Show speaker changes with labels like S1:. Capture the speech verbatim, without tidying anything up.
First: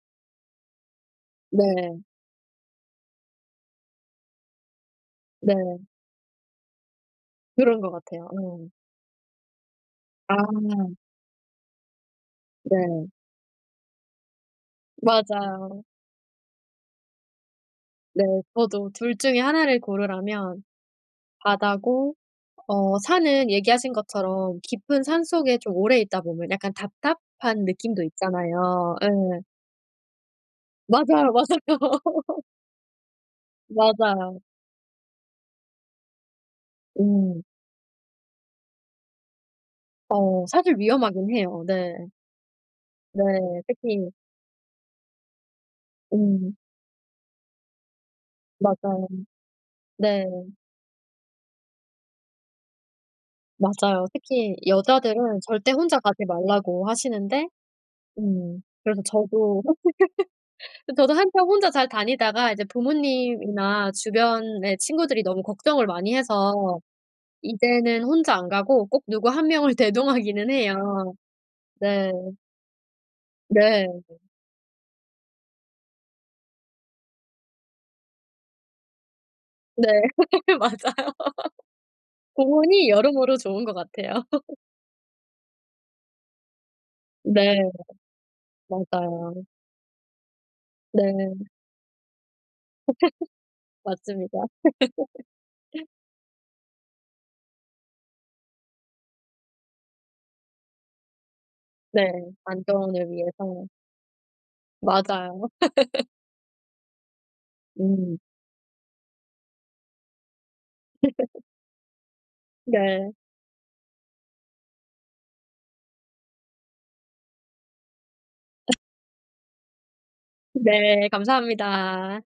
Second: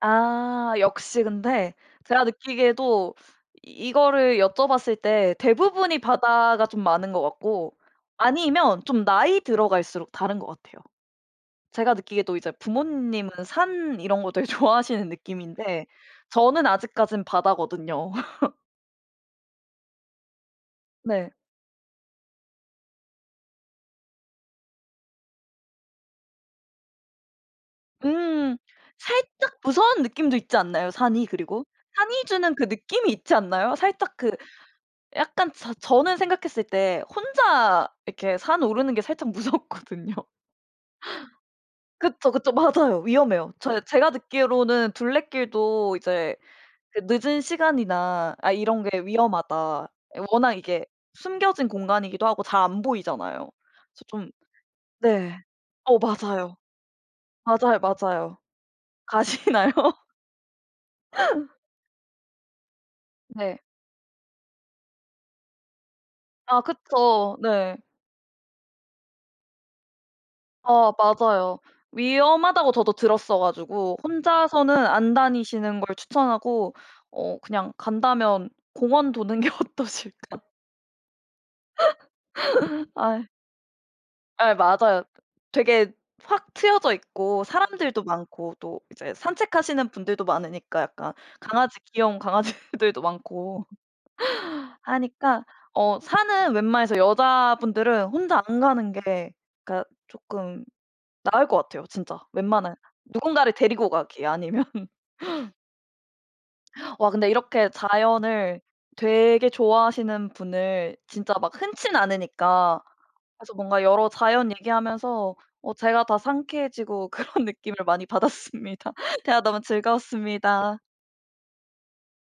S1: 아 역시 근데
S2: 네.
S1: 제가 느끼기에도 이거를 여쭤봤을 때
S2: 네.
S1: 대부분이 바다가 좀 많은 것 같고
S2: 그런 거 같아요. 음.
S1: 아니면 좀 나이 들어갈수록 다른 것 같아요.
S2: 아.
S1: 제가 느끼기에도 이제
S2: 네.
S1: 부모님은 산 이런 거 되게 좋아하시는
S2: 맞아요.
S1: 느낌인데 저는 아직까지는 바다거든요.
S2: 네 저도 둘 중에 하나 를 고르라면
S1: 네.
S2: 바다고 어 산은 얘기하신 것처럼 깊은 산속에 좀 오래 있다 보면 약간 답답한 느낌도
S1: 음,
S2: 있잖아요. 예.
S1: 살짝 무서운 느낌도 있지 않나요, 산이
S2: 맞아요,
S1: 그리고?
S2: 맞아요.
S1: 산이 주는 그 느낌이 있지 않나요? 살짝 그
S2: 맞아요.
S1: 약간 저 저는 생각했을 때
S2: 음.
S1: 혼자 이렇게 산 오르는 게 살짝 무섭거든요.
S2: 어 사실 위험하긴 해요. 네.
S1: 그쵸, 그쵸. 맞아요.
S2: 네.
S1: 위험해요. 저
S2: 특히
S1: 제가 듣기로는 둘레길도 이제
S2: 음.
S1: 그 '늦은 시간이나 아 이런 게
S2: 맞아요.
S1: 위험하다.'
S2: 네.
S1: 워낙 이게 숨겨진 공간이기도 하고 잘 안 보이잖아요. 그래서
S2: 맞아요.
S1: 좀
S2: 특히
S1: 네.
S2: 여자들은 절대
S1: 어
S2: 혼자 가지
S1: 맞아요.
S2: 말라고 하시는데,
S1: 맞아요, 맞아요.
S2: 음 그래서 저도
S1: 가시나요?
S2: 저도 한참 혼자 잘 다니다가 이제
S1: 네.
S2: 부모님이나 주변에 친구들이 너무 걱정을 많이
S1: 아
S2: 해서
S1: 그쵸. 네.
S2: 이제는 혼자 안 가고 꼭 누구 한 명을 대동하기는
S1: 어
S2: 해요.
S1: 맞아요.
S2: 네.
S1: 위험하다고 저도 들었어
S2: 네.
S1: 가지고 혼자서는 안 다니시는 걸 추천하고, 어 그냥 간다면 공원 도는 게
S2: 네,
S1: 어떠실까?
S2: 맞아요. 공원이
S1: 아이.
S2: 여러모로 좋은 것 같아요.
S1: 예 맞아요. 되게 확 트여져있고
S2: 네.
S1: 사람들도 많고 또 이제
S2: 맞아요.
S1: 산책하시는 분들도 많으니까 약간
S2: 네.
S1: 강아지 귀여운 강아지들도 많고
S2: 맞습니다.
S1: 하니까 어 산은 웬만해서 여자분들은 혼자 안 가는 게 그니까 조금 나을 것 같아요.
S2: 네.
S1: 진짜 웬만하면
S2: 안전을
S1: 누군가를
S2: 위해서.
S1: 데리고 가기 아니면.
S2: 맞아요.
S1: 와 근데 이렇게
S2: 음.
S1: 자연을 되게 좋아하시는 분을 진짜 막 흔치는 않으니까
S2: 네.
S1: 그래서 뭔가 여러 자연 얘기하면서 어 제가 다 상쾌해지고 그런 느낌을 많이 받았습니다. 대화 너무 즐거웠습니다.
S2: 네, 감사합니다.